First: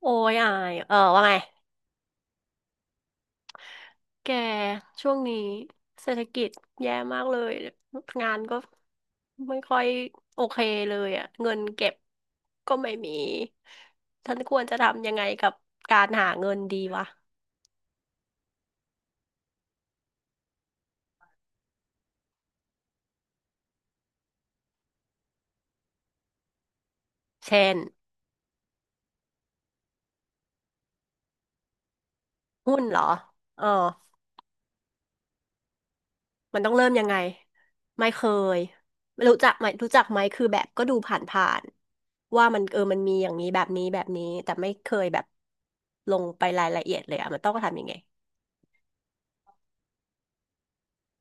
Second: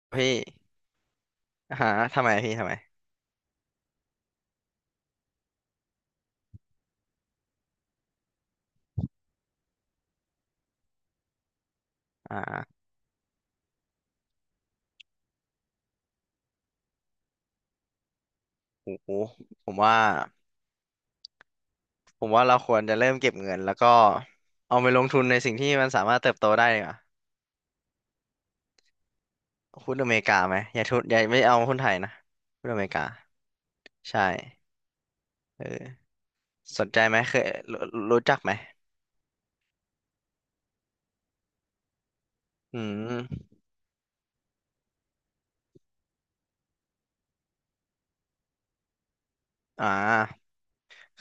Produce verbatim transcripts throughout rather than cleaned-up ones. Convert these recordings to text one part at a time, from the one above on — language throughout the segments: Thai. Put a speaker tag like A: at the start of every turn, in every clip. A: โอ้
B: พี่
A: ยอายเออว่าไง
B: หาทำไมพี่ทำไม
A: แกช่วงนี้เศรษฐกิจแย่มากเลย งานก็ไม่ค่อยโอเคเลยอ่ะเงินเก็บ
B: อ
A: ก็
B: ่า
A: ไม่มีฉันควรจะทำยังไงกับการหาเงินดีวะ
B: โอ้โหผมว่าผมว่าเราควรจะเริ่มเก็บเงินแล้วก็เอาไปลงทุนในสิ่งที่มันสามารถเติบโตได้ดีกว่า
A: เช่น
B: หุ้นอเมริกาไหมอย่าทุนอย่าไม่เอาหุ้นไทยนะหุ้น
A: หุ้
B: อ
A: น
B: เมริ
A: เหรอ
B: กา
A: เออ
B: ใช่เออ
A: มันต้อง
B: ส
A: เริ่
B: น
A: ม
B: ใจ
A: ยังไง
B: ไหมเคยรู้
A: ไม่เค
B: รู้จักไหม
A: ยรู้จักไหมรู้จักไหมคือแบบก็ดูผ่านๆว่ามันเอ
B: อื
A: อมันมีอย่างนี้
B: ม
A: แบบนี้แบบนี้ แต่ไม่เคยแบบลงไปรายละเอียดเลยอ่ะมันต้องทำยังไง
B: อ่า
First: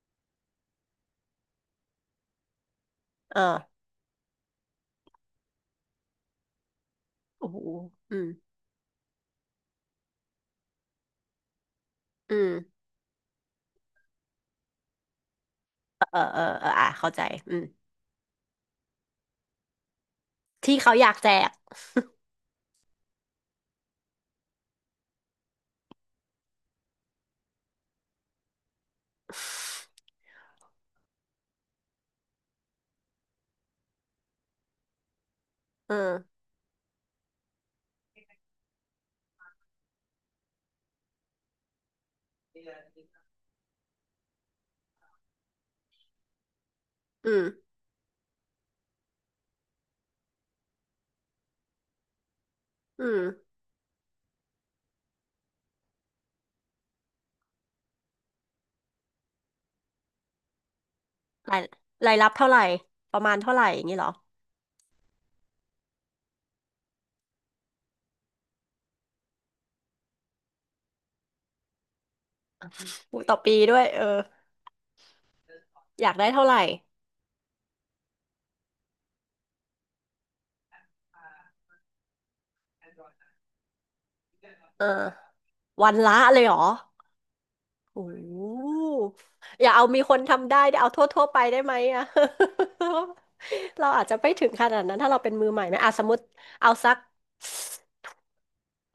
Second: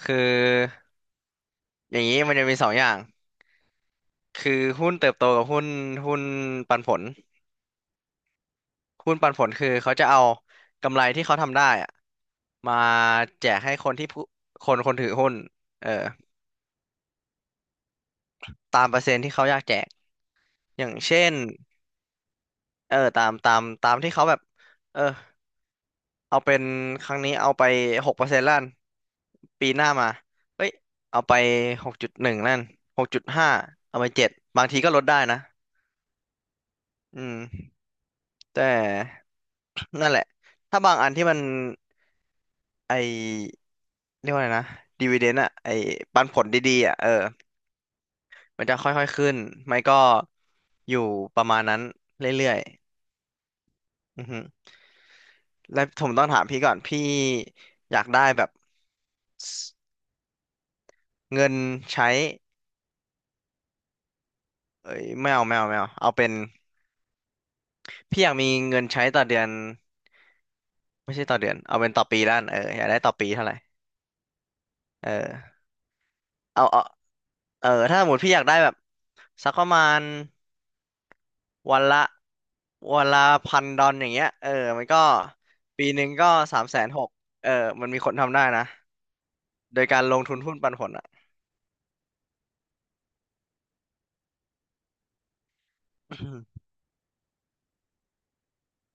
B: คืออย่างนี้มันจะมีสองอย่าง
A: เออ
B: คือหุ้นเติบโตกับหุ้นหุ้นปันผล
A: โอ้โหอืม
B: หุ้นปันผลคือเขาจะเอากำไรที่เขาทำได้อะ
A: อืม
B: มาแจกให้คนที่ผู้คนคนถือหุ้นเออ
A: เออเออเอออ่ะเข้าใจ อืม
B: ตามเปอร์เซ็นต์ที่เขาอยากแจก
A: ที่
B: อย่า
A: เขา
B: ง
A: อยาก
B: เช่
A: แจ
B: น
A: ก
B: เออตามตามตามที่เขาแบบเออเอาเป็นครั้งนี้เอาไปหกเปอร์เซ็นต์ล้านปีหน้ามาเอ้ยเอาไปหกจุดหนึ่งล้านหกจุดห้าเอาไปเจ็ดบางทีก็ลดได้นะ
A: เออ
B: อืมแต่ นั่นแหละถ้าบางอันที่มันไอเรียกว่าไงนะดีว i เดน d อะไอปันผลดีๆอะเออ
A: อืม
B: มันจะค่อยๆขึ้นไม่ก็อยู่ประมาณนั้นเรื่อย
A: อืม
B: ๆอือฮึแล้วผมต้องถามพี่ก่อนพี่อยากได้แบบสเงิน
A: ราย
B: ใช้
A: รายรับเท่าไหร่ ประมาณเท่าไหร่อย่างนี้เหรอ
B: เอ้ยไม่เอาไม่เอาไม่เอาเอาเป็นพี่อยากมีเงินใช้ต่อเดือนไม่ใช่ต่อเดือนเอาเป็นต่อปีด้านเอออยากได้ต่อ
A: อุ๊ย
B: ปี
A: ต่อ
B: เท่าไห
A: ปี
B: ร่
A: ด้วยเออ
B: เออ
A: อยากได้เท่าไหร่
B: เอาเอาเออถ้าสมมติพี่อยากได้แบบสักประมาณวันละวันละพันดอลอย่างเงี้ยเออ
A: เอ
B: มั
A: อ
B: นก็ปี
A: วัน
B: หนึ่ง
A: ละ
B: ก็
A: เลยเหร
B: สา
A: อ
B: มแสนหกเออมันมี
A: โอ้
B: คน
A: โห
B: ทำได้นะ
A: อย่า
B: โด
A: เอา
B: ย
A: มี
B: การ
A: ค
B: ล
A: น
B: งทุน
A: ทำ
B: หุ้
A: ได้
B: นปันผ
A: เอา
B: ล
A: ทั่ว
B: อ่ะ
A: ทั่วไปได้ไหมอะ เราอาจจะไม่ถึงขนาดนั้นถ้าเราเป็นมือใหม่ไหมอ่ะสมมติเอา สัก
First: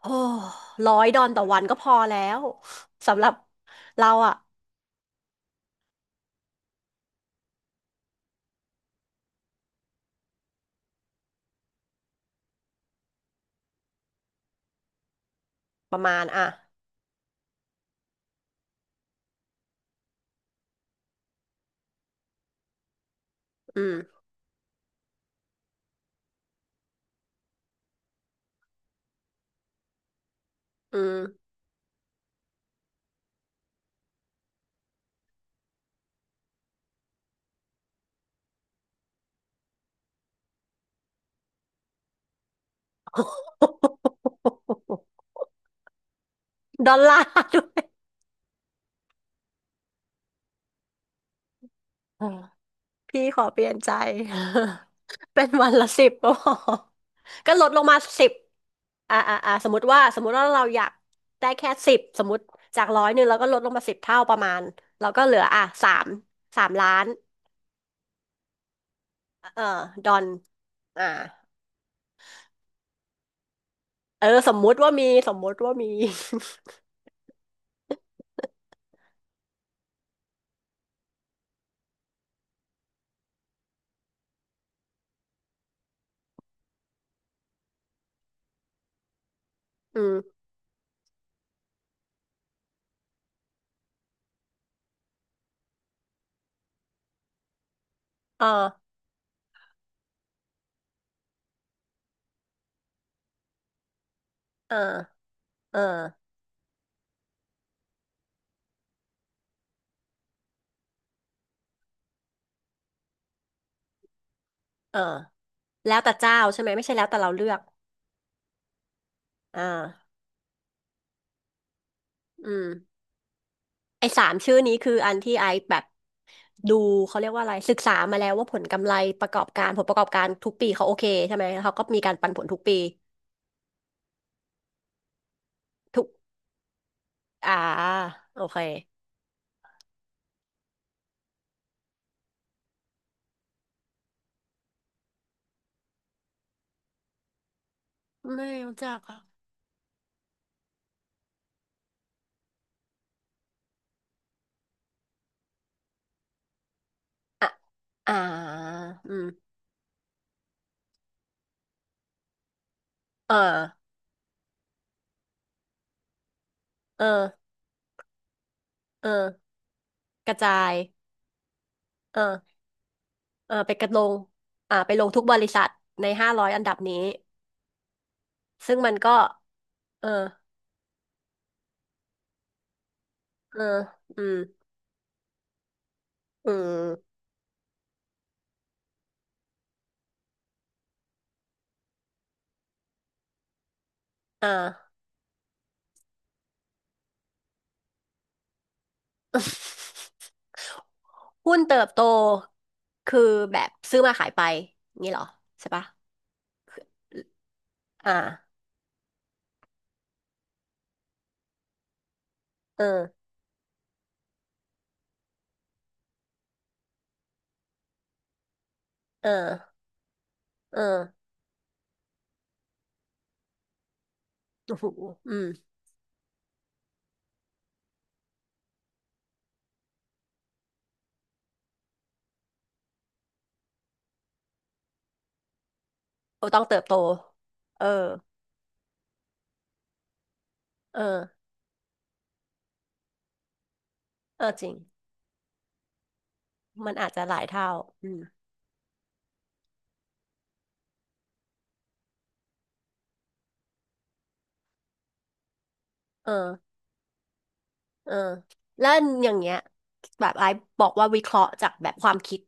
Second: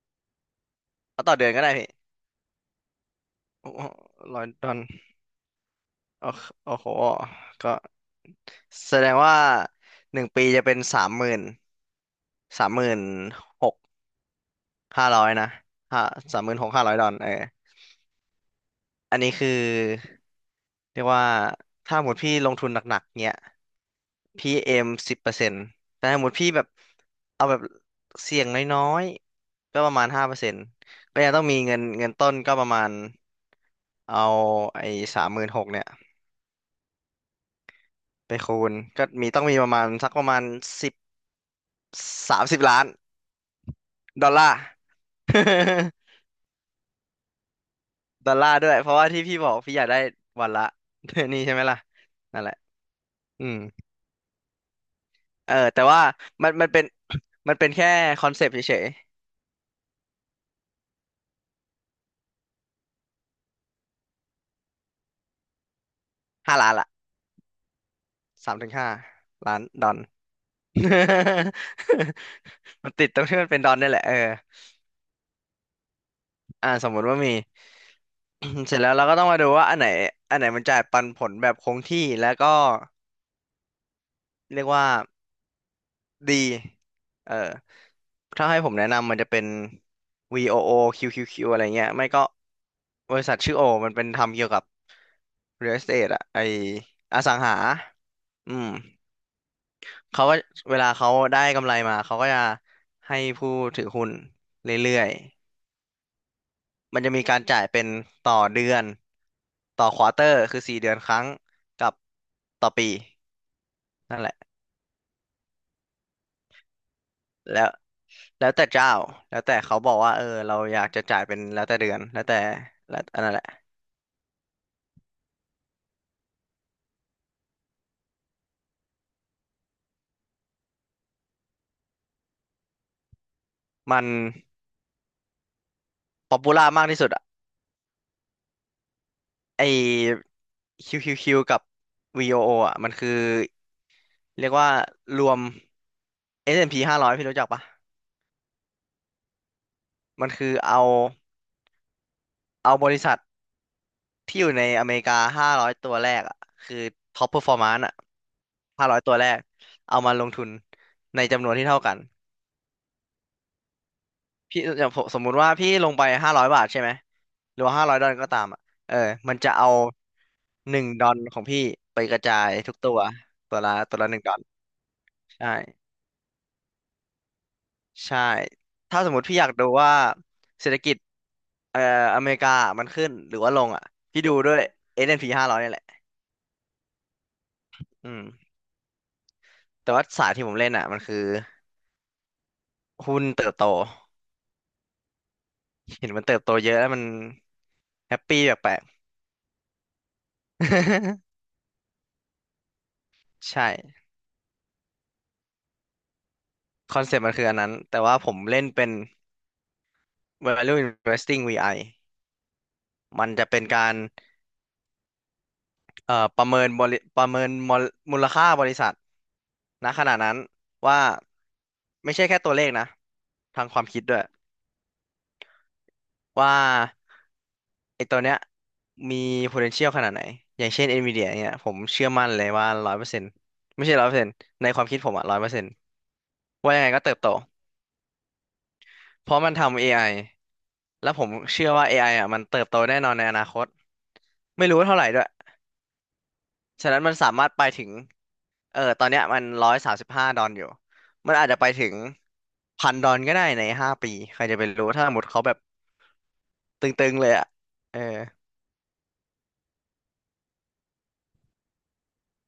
A: โอ้ร้อยดอ
B: เอา
A: น
B: ต่อ
A: ต่อ
B: เดือน
A: วั
B: ก็
A: น
B: ได้
A: ก็พ
B: พี่
A: อแล้วสำหรับเราอะ
B: ร้อยดอลโอ้โหอ้โห ก็แสดงว่าหนึ่งปีจะเป็นสามหมื่นสามหมื่นหกห้าร้อยนะ
A: ป
B: ห้า
A: ระมาณ
B: สาม
A: อ่ะ
B: หมื่นหกห้าร้อยดอลเอออันนี้คือเรียกว่าถ้าหมดพี่ลงทุนหนักๆเนี้ย
A: อืม
B: พี่เอมสิบเปอร์เซ็นต์แต่ถ้าหมดพี่แบบเอาแบบเสี่ยงน้อยๆ ก็ประมาณห้าเปอร์เซ็นต์
A: อืม
B: ก็ยังต้องมีเงินเงินต้นก็ประมาณ เอาไอ้สามหมื่นหกเนี่ยไปคูณก็มีต้องมีประมาณสักประมาณสิบสามสิบล้านดอลลาร์
A: ดอลลาร์ด้วย
B: ดอลลาร์ด้วยเพราะว่าที่พี่บอกพี่อยากได้วันละ นี่ใช่ไหมล่ะ
A: เออ
B: นั่นแหละ
A: พี่ขอ
B: อืม
A: เปลี่ยนใจ เป็น
B: เออ
A: วัน
B: แต่
A: ละ
B: ว่า
A: สิบก็พ
B: มัน
A: อ
B: มันเป็น
A: ก็
B: มัน
A: ล
B: เป็
A: ด
B: น
A: ลง
B: แค่
A: มา
B: ค
A: สิ
B: อ
A: บ
B: นเซปต์เฉย
A: อ่าอ่าอ่าสมมติว่าสมมติว่าเราอยากได้แค่สิบ สมมติจากร้อยหนึ่งเราก็ลดลงมาสิบเท่าประมาณเราก็เหลืออ่ะสาม
B: ๆห้า
A: สาม
B: ล้านละ
A: ล้าน
B: สามถึงห้าล้า
A: เอ
B: น
A: อ
B: ดอล
A: ดอนอ่า
B: มันติดตรงที่มันเป็นดอลนี่แหละเออ
A: เออสมมุติว่ามีสมมุติว่ามี
B: อ่าสมมุติว่ามี เสร็จแล้วเราก็ต้องมาดูว่าอันไหนอันไหนมันจ่ายปันผลแบบคงที่แล้วก็ เรียกว่าดี เออ ถ้าให้ผมแนะนำมันจะเป็น
A: อืม
B: วี โอ โอ คิว คิว คิว อโอคิวคิวคิวอะไรเงี้ย ไม่ก็บริษัทชื่อโอมันเป็นทำเกี่ยวกับ real estate อะไออสังหา
A: เอ
B: อืม
A: อ
B: เขาก็เวลาเขาได้กำไรมาเขาก็จะให้ผู้ถือหุ้นเร
A: เออ
B: ื่อย
A: เออ
B: ๆ มันจะมีการจ่ายเป็นต่อเดือน ต่อควอเตอร์คือสี่เดือนครั้งกับต่อปีนั่นแหละ
A: เออแล้วแต่เจ้าใช่ไหม ไม่ใช่แล้วแต่เราเลือ
B: แล้
A: ก
B: ว แล้วแต่เจ้า แล้วแต่
A: อ
B: เขาบอก
A: ่า
B: ว่า เออเราอยากจะจ่ายเป็นแล้วแต่เดือน แล้วแต่
A: อืม
B: แล้วอันนั้นแหละ
A: ไอ้สามชื่อนี้คืออันที่ไอแบบดูเขาเรียกว่าอะไรศึกษามาแล้วว่าผลกำไรประกอบการผลประกอบการทุกปีเขาโอเคใช่ไหมแล้วเขาก็มีการปันผลทุกปี
B: มัน
A: ทุก
B: ป๊อปปูล่ามากที่สุดอะ
A: อ่าโอเค
B: ไอ คิว คิว คิว กับ วี โอ โอ อโออ่ะมันคือ เรียกว่ารวม เอส แอนด์ พี ห้าร้อยพีห้าร้อยพี่รู้จักปะ
A: ไม่รู้จักอ่ะ
B: มันคือเอาเอาบริษัทที่อยู่ในอเมริกาห้าร้อยตัวแรกอ่ะคือ top
A: อ่ะ
B: performance อ่ะ
A: อ่า
B: ห้าร้อยตั
A: อื
B: ว
A: ม
B: แรก เอามาลงทุนในจำนวนที่เท่ากัน
A: เออ
B: พี่อย่างผมสมมุติว่าพี่ลงไปห้าร้อยบาทใช่ไหม
A: เออ
B: หรือว่าห้าร้อยดอลก็ตามอ่ะเออ
A: เอ
B: มัน
A: อ
B: จะเอา
A: กระจาย
B: หนึ่งดอลของพี่ไปก
A: เอ
B: ระจาย
A: อ
B: ทุกตัว
A: เออ
B: ตัว
A: ไป
B: ละ
A: กระ
B: ตั
A: ล
B: วละ
A: ง
B: หนึ่งดอล
A: อ่าไปลงทุกบริ
B: ใช่
A: ษัทในห้าร้อยอันดับนี้
B: ใช่
A: ซึ่งมัน
B: ถ้าส
A: ก็
B: มมติพี่อยากดูว่า
A: เออ
B: เศรษฐกิจเอ่ออเมริกามันขึ้นหรือว่า
A: เอ
B: ล
A: อ
B: งอ่ะพี่
A: อื
B: ดู
A: ม
B: ด้วย เอส แอนด์ พี ห้าร้อยนด์พีห้าร้อยนี่แหละ
A: อืม
B: อืมแต่ว่าสายที่ผมเล่นอ่ะมันคือหุ้นเติบโต
A: อ่า
B: เห็นมันเติบโตเยอะแล้วมันแฮปปี้แปลกๆ
A: หุ้นเติบโตคือ แบบ
B: ใช่
A: ซื้อมาขายไปงี้เหรอใช่ปะคือ
B: คอนเซ็ปต์มันคืออันนั้นแต่
A: อ่า
B: ว่าผมเล่นเป็น Value Investing วี ไอ
A: เออ
B: มันจะเป็นการเอ่อประเมินบริประเมินมอลมูลค่าบริษัท
A: เออ
B: ณขณะนั้น
A: เออ
B: ว่าไม่ใช่แค่ตัวเลขนะทางความคิดด้วย
A: โอ้โหอืม
B: ว่าไอ้ตัวเนี้ยมี potential ขนาดไหนอย่างเช่น Nvidia เนี่ยผมเชื่อมั่นเลยว่าร้อยเปอร์เซ็นต์ไม่ใช่ร้อยเปอร์เซ็นต์ในความคิดผมอะร้อยเปอร์เซ็นต์
A: โอต้อง
B: ว่า
A: เติ
B: ยั
A: บ
B: งไง
A: โต
B: ก็เติบโต
A: เออ
B: เพราะมันทำ เอ ไอ
A: เออ
B: แล้วผมเชื่อว่า เอ ไอ อไออ่ะมันเติบโตแน่นอนในอนาคต
A: เออจ
B: ไม่
A: ริง
B: รู้ว่าเท่าไหร่ด้วย ฉะ
A: มัน
B: นั้น
A: อาจ
B: มัน
A: จะ
B: สา
A: หลาย
B: มารถไป
A: เท่า
B: ถึง
A: อืม
B: เออตอนเนี้ยมันร้อยสามสิบห้าดอนอยู่มันอาจจะไปถึงพันดอนก็ได้ในห้าปี ใครจะไปรู้ถ้าหมดเขาแบบ
A: เออ
B: ตึงๆเลยอ่ะเออ
A: เออแล้วอย่างเงี้ยแบบไอ้บอกว่าวิเคราะห์จากแบบความคิด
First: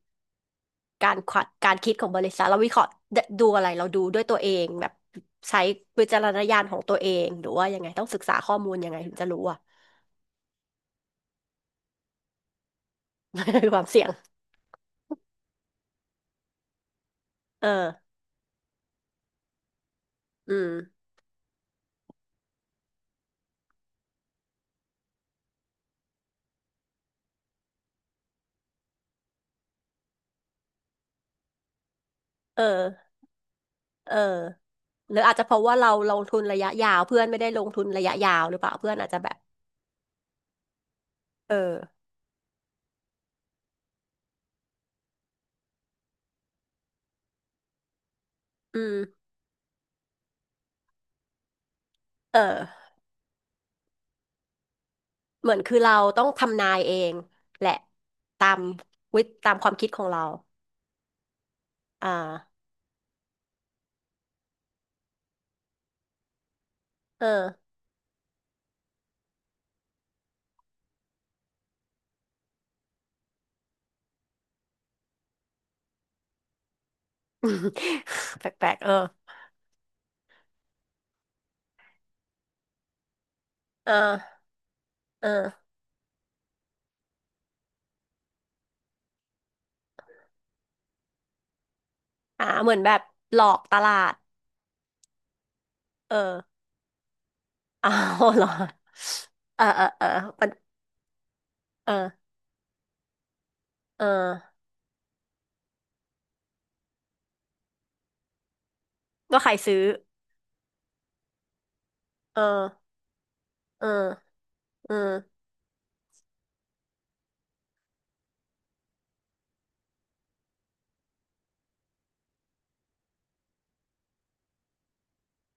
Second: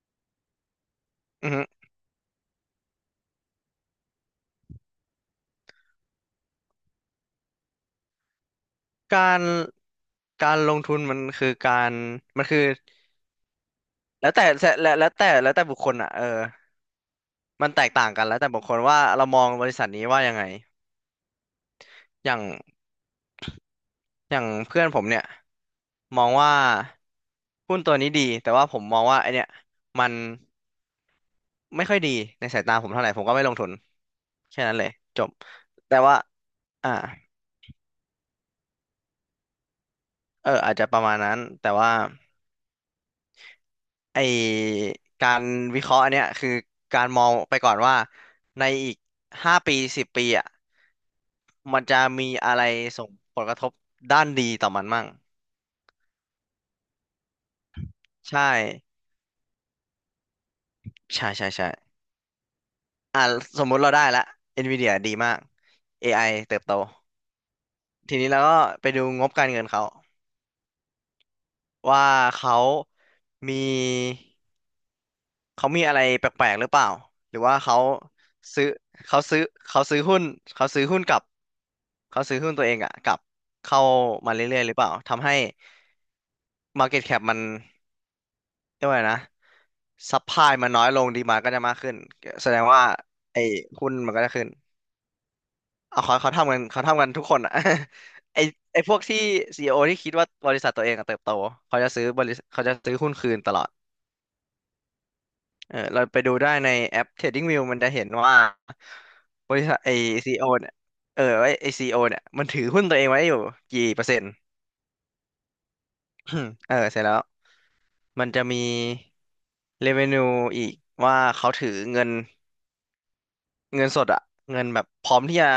A: การคว
B: อือฮึ
A: การคิดของบริษัทเราวิเคราะห์ดดูอะไรเราดูด้วยตัวเองแบบใช้วิจารณญาณของตัวเองหรือว่ายังไงต้องศึกษาข้อมูลยังไงถึง
B: กา
A: จะรู้
B: ร
A: อะ
B: การลงทุนมันคือการมันคือ
A: ความเสี่ยง
B: แล้วแต่แล้วแล้วแต่แล้วแต่บุคคลอ่ะเออ
A: เอ
B: มันแตกต่า
A: อ
B: งกันแล้วแต่บุคคลว่าเรามองบริษัทนี้ว่ายังไง
A: อืม
B: อย่างอย่างเพื่อนผมเนี่ยมองว่าหุ้นตัวนี้ดี แต่ว่าผมมองว่าไอเนี่ยมัน ไม่ค่อยดีใน
A: เ
B: สายตาผมเท่าไห
A: ออ
B: ร่ผมก็ไม่ลงทุน
A: เออ
B: แค่นั้นเลย
A: หรื
B: จ
A: อ
B: บ
A: อาจจะเพราะว่าเรา
B: แต่
A: ล
B: ว่า
A: งทุนระยะยา
B: อ่า
A: วเพื่อนไม่ได้ลงทุนระยะยาวหรือเปล่าเพื่อนอาจจะแบบ
B: เอออาจจะประมาณนั้น
A: เอ
B: แต่ว่า
A: อ
B: ไอการวิเคราะห์อันเนี้ยคือการมองไปก่อนว่าใน
A: อื
B: อีก
A: ม
B: ห้าปีสิบปีอ่ะมันจะมี
A: เอ
B: อะ
A: อ
B: ไรส่งผลกระทบด้านดีต่อมันมั่ง
A: เหมือนคือเราต้องทำนายเองแหละ
B: ใช่
A: ตามวิตตามความคิดของเรา
B: ใช่ใช่ใช่
A: อ่า
B: อ่าสมมุติเราได้ละ Nvidia ดีมาก เอ ไอ เติบโต
A: เออ
B: ทีนี้เราก็ไปดูงบการเงินเขาว่าเขามี เขามีอะไรแปลกๆหรือเปล่าหรือว่าเขา
A: แป
B: ซื้อ
A: ลกๆเออ
B: เขาซื้อเขาซื้อหุ้นเขาซื้อหุ้นกับเขาซื้อหุ้นตัวเองอะกับเข้า
A: เ
B: มา
A: ออ
B: เรื่อยๆหรือเปล่า
A: เอ
B: ทำให้
A: อ
B: มาร์เก็ตแคป มันเรียกว่าไงนะซั u พลายมันน้อยลงดีมาก็จะมากขึ้น
A: อ่า
B: แสดง
A: เหมือน
B: ว่า
A: แบบหล
B: ไอ้
A: อกต
B: หุ้
A: ลา
B: นมั
A: ด
B: นก็จะขึ้นเอา
A: เอ
B: เขา
A: อ
B: เขาทำกันเขาทำกันทุกคนอะ
A: อ้าว เห
B: ไอ้
A: รอ
B: ไอ้พวกที่
A: เอ
B: ซี
A: อ
B: อีโอ
A: เออ
B: ที่
A: เออ
B: คิดว่า
A: มั
B: บ
A: น
B: ริษัทตัวเองอะเติบโตเขา
A: เอ
B: จะซื้อบ
A: อ
B: ริษัทเขาจะซื้อหุ้นคืนตลอด
A: เออ
B: เออเราไปดูได้ในแอป เทรดดิ้งวิว มันจะเห็นว่า
A: ก็ใค
B: บ
A: ร
B: ริ
A: ซื้
B: ษัท
A: อ
B: ไอซีโอเนี่ยเออไอซีโอเนี่ย
A: เอ
B: มันถือหุ้น
A: อ
B: ตัวเองไว้อยู่
A: เอ
B: กี่
A: อ
B: เปอร์เซ็นต์
A: เออ
B: เออเสร็จแล้วมันจะมี เรฟเวนิว อีกว่าเขาถือเงินเงินสดอะเงินแบบพร้อมที่จะ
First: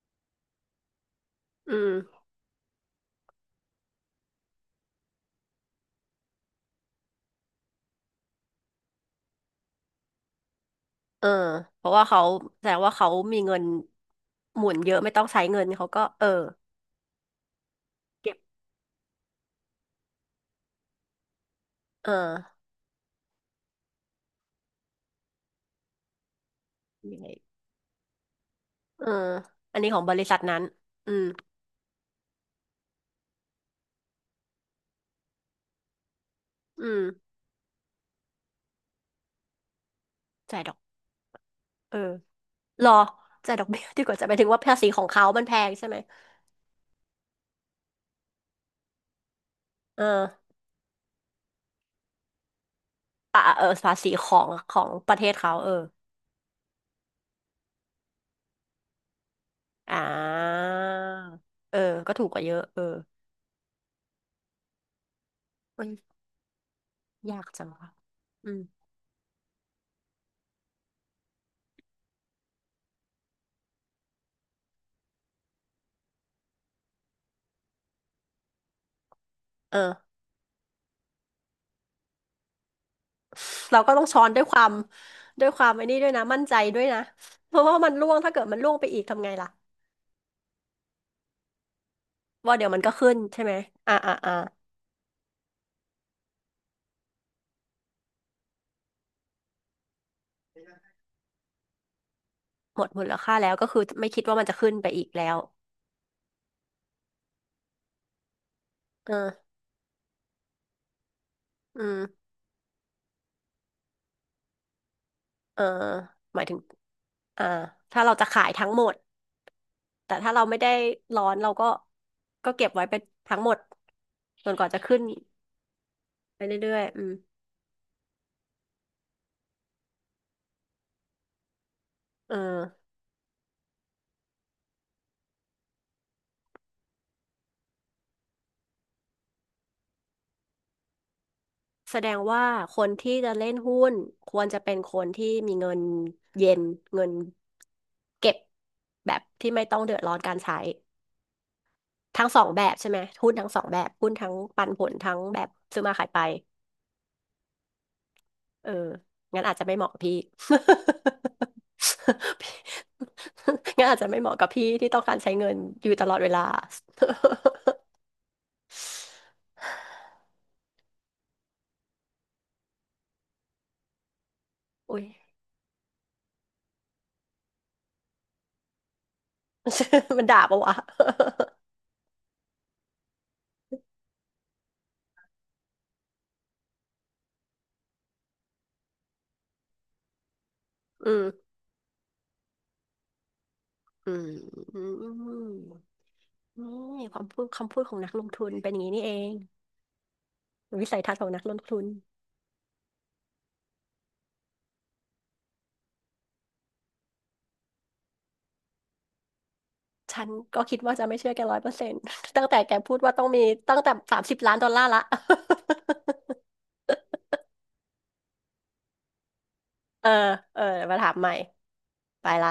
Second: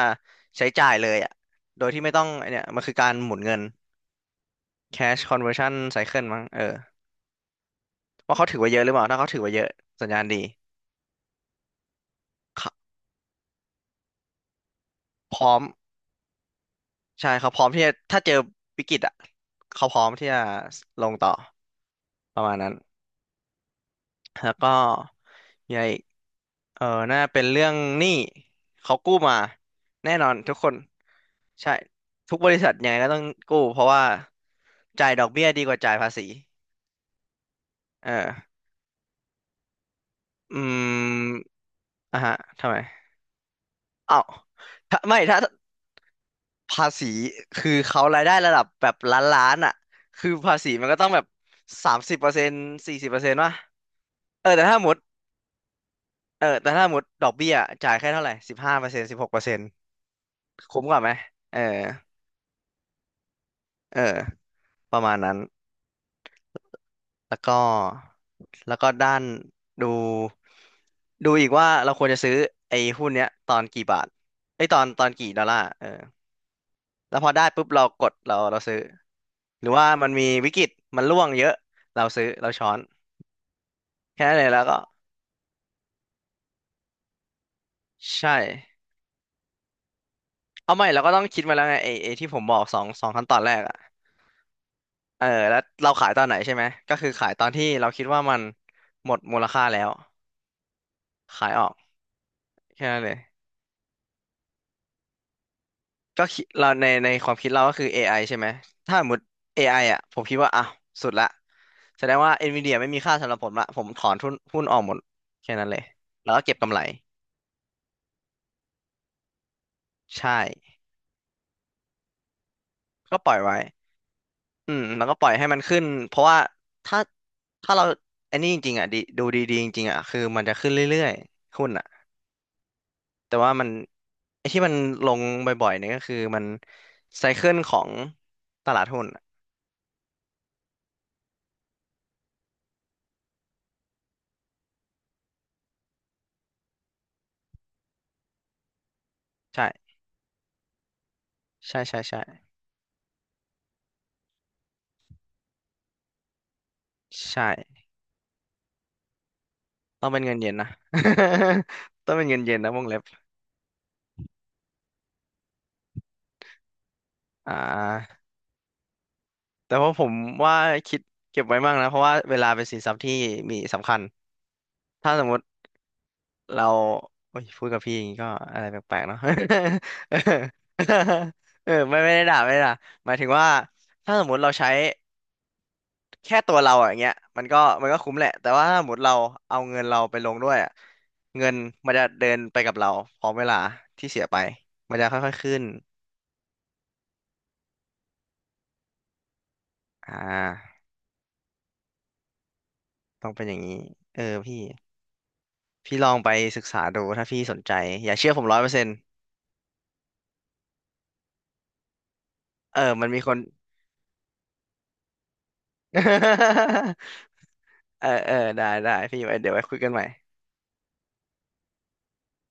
B: ใช้จ่ายเลยอะ
A: อื
B: โดย
A: ม
B: ที่ไม่ต้องไอ้เนี่ยมันคือการหมุนเงิน แคช คอนเวอร์ชั่น ไซเคิล มั้งเออว่าเขาถือไว้เยอะหรือเปล่าถ้าเขาถือไว้เยอะสัญญาณดี
A: เออเพราะว่าเขาแส
B: เขา
A: ดงว่าเขามีเงินหมุนเยอะไม่ต้อง
B: พ
A: ใช้
B: ร้อ
A: เงิ
B: ม
A: นเขาก็เออ
B: ใช่เขาพร้อมที่จะถ้าเจ
A: เก็
B: อ
A: บ
B: วิกฤตอ่ะเขาพร้อมที่จะลงต่อ
A: เออ
B: ประมาณนั้นแล้วก็มีอะไรอีกเออ
A: ยั
B: น่า
A: งไง
B: เป็นเรื่องหนี้เขา
A: เออ
B: กู้มา
A: อันนี้ของ
B: แน่
A: บริ
B: นอน
A: ษัท
B: ทุก
A: นั้น
B: คน
A: อืม
B: ใช่ทุกบริษัทยังไงก็ต้องกู้เพราะว่าจ่ายดอกเบี้ยดีกว่าจ่ายภาษี
A: อืม
B: เออ
A: จ่า
B: อื
A: ยดอก
B: ม
A: เออ
B: อ่ะฮะทำไม
A: รอจ่ายดอกเบี้ยดีก
B: เอ้า
A: ว่าจะไปถึงว่าภาษีข
B: ถ้า
A: อง
B: ไม่
A: เขา
B: ถ้า
A: มันแพงใช่ไหม
B: ภาษีคือเขารายได้ระดับแบบล้านล้านอ่ะ
A: เออ
B: คือภาษีมันก็ต้องแบบสามสิบเปอร์เซ็นต์สี่สิบเปอร์เซ็น
A: อ่ะ
B: ต์วะ
A: เออภาษีขอ
B: เออ
A: ง
B: แต่
A: ข
B: ถ้า
A: อ
B: ห
A: ง
B: มด
A: ประเทศเขาเออ
B: เออแต่ถ้าสมมติดอกเบี้ยจ่ายแค่เท่าไหร่สิบห้าเปอร์เซ็นต์สิบหกเปอร์เซ็นต์
A: อ่า
B: คุ้มกว่าไหมเออ
A: เออก็ถูกกว่าเยอะเออ
B: เออประมาณนั้น
A: เอ้ย
B: แล้ว
A: ยาก
B: ก็
A: จังวะอืม
B: แล้วก็ด้านดูดูอีกว่าเราควรจะซื้อไอ้หุ้นเนี้ยตอนกี่บาทไอ้ยตอนตอนกี่ดอลลาร์เออแล้วพอได้ปุ๊บเรากดเราเราซื้อหรือ
A: เอ
B: ว่า
A: อ
B: มันมีวิกฤตมันร่วงเยอะเราซื้อเราช้อน
A: เราก็ต้องช้อ
B: แค่
A: น
B: นั้น
A: ด้ว
B: เล
A: ย
B: ย
A: ค
B: แล้
A: วา
B: ว
A: ม
B: ก็
A: ด้วยความไอ้นี่ด้วยนะมั่นใจด้วยนะเพราะว่ามันร่วง
B: ใช่
A: ถ้าเกิดมันร่วงไปอีกทำไงล่ะ
B: เอาไม่เราก็ต้องคิดมาแล้วไงไอ้ไอ้ที่ผมบ
A: ว่า
B: อก
A: เดี๋ยว
B: ส
A: มั
B: อ
A: น
B: ง
A: ก็
B: สอ
A: ขึ้
B: ง
A: น
B: ขั้นตอ
A: ใช่
B: นแร
A: ไหม
B: กอะ
A: อ่าอ่าอ่า
B: เออแล้วเราขายตอนไหนใช่ไหมก็คือขายตอนที่เราคิดว่ามันหมดมูลค่าแล้วขายออก
A: หม
B: แค่
A: ด
B: นั้น
A: มู
B: เล
A: ล
B: ย
A: ค่าแล้วก็คือไม่คิดว่ามันจะขึ้นไปอีกแล้ว
B: ก็คิดเราในในความคิดเราก็คือ เอ ไอ ใช่ไหมถ้าสม
A: เอ
B: ม
A: อ
B: ติเอไ i อ่ะผมคิดว่าอ่ะสุดละ
A: อื
B: แสดง
A: ม
B: ว่า NVIDIA ไม่มีค่าสำหรับผมละผมถอนทุนหุ้นออกหมดแค่
A: เออ
B: นั้นเลยแล้ว
A: ห
B: ก็
A: มายถึ
B: เก็บ
A: ง
B: กำไร
A: อ่าถ้าเราจะขายทั้งหมดแต่
B: ใช่
A: ถ้าเราไม่ได้ร้อนเราก็ก็เก็บไว้เป็น
B: ก็ปล่อ
A: ทั้ง
B: ย
A: หม
B: ไว้
A: ดจนกว่า
B: อื
A: จะ
B: ม
A: ขึ้น
B: แล้วก็ปล่อยให้มันขึ้นเพราะว่า
A: ไปเรื่อยๆ
B: ถ้า
A: อืม
B: ถ้าเราไอันนี้จริงๆอ่ะดีดูดีๆจริงๆอ่ะคือมันจะขึ้นเรื่อยๆหุ้นอ่ะ
A: เออ
B: แต่ว่ามันไอ้ที่มันลงบ่อยๆเนี่ยก็คือมันไซเคิลของตลาดหุ้นอะ
A: แสดงว่าคนที่จะเล่นหุ้นควรจะเป็นคนที่มีเงินเย็นเงิน เก็บแบบที่ไม่ต้อง
B: ใช่
A: เดือดร้อนการใช้
B: ใช่ใช่
A: ทั้งสอ
B: ใช่
A: งแบบใช่ไหมหุ้นทั้งสองแบบหุ้นทั้งปันผลทั้งแบบซื้อมาขายไป
B: ใช่
A: เอองั้นอาจจะไม่เหมาะกับ
B: ต้อง
A: พี่
B: เป็นเงินเย็นนะ ต้องเป็น เงิน
A: พี
B: เย็นนะวงเล็บ
A: ่งั้นอาจจะไม่เหมาะกับพี่ที่ต้องการใช้เงินอยู่ตลอดเวลา
B: อ่าแต่ว่าผมว่าคิดเก็บไว้มางนะเพราะว่าเวลาเป็นสินทรัพย์ที่มีสำคัญ
A: อุ้ย
B: ถ้าสมมติเราโอ้ยพูดกับพี่อย่างนี้ก็อะไรแปลกๆเนาะ
A: มันด่าปะวะ
B: เออไม่ไม่ได้ด่าไม่ได้ด่าหมายถึงว่าถ้าสมมติเราใช้ แค่ตัวเราอะอย่างเงี้ยมันก็มันก็คุ้มแหละแต่ว่าถ้าหมดเราเอาเงินเราไปลงด้วยอะ
A: อืม
B: เงินมันจะเดินไปกับเราพร้อมเวลาที่
A: อื
B: เสีย
A: ม
B: ไป
A: อื
B: มันจะค่อยๆขึ้
A: ม
B: น
A: นี่ความพูดคำพูดของนักลงทุนเป็นอย่างนี้นี่เอง
B: อ่า
A: วิสัยทัศน์ของนักลงทุน
B: ต้องเป็นอย่างนี้เออพี่พี่ลองไปศึกษาดูถ้าพี่สนใจอย่าเชื่อผมร้อยเปอร์เซ็นต์
A: ฉันก็คิดว่าจะไม่เชื่อแกร้อยเปอร์เซ็นต์ ตั้งแต่แก
B: เออ
A: พูด
B: มัน
A: ว่า
B: มี
A: ต้อง
B: คน
A: มีตั้งแต่สามสิบล้านดอลลาร์ละ
B: เออเออได้ได้พี่ไว้เดี๋ยวไว้คุยกันใหม่
A: เออเออมาถามใหม่ไปละ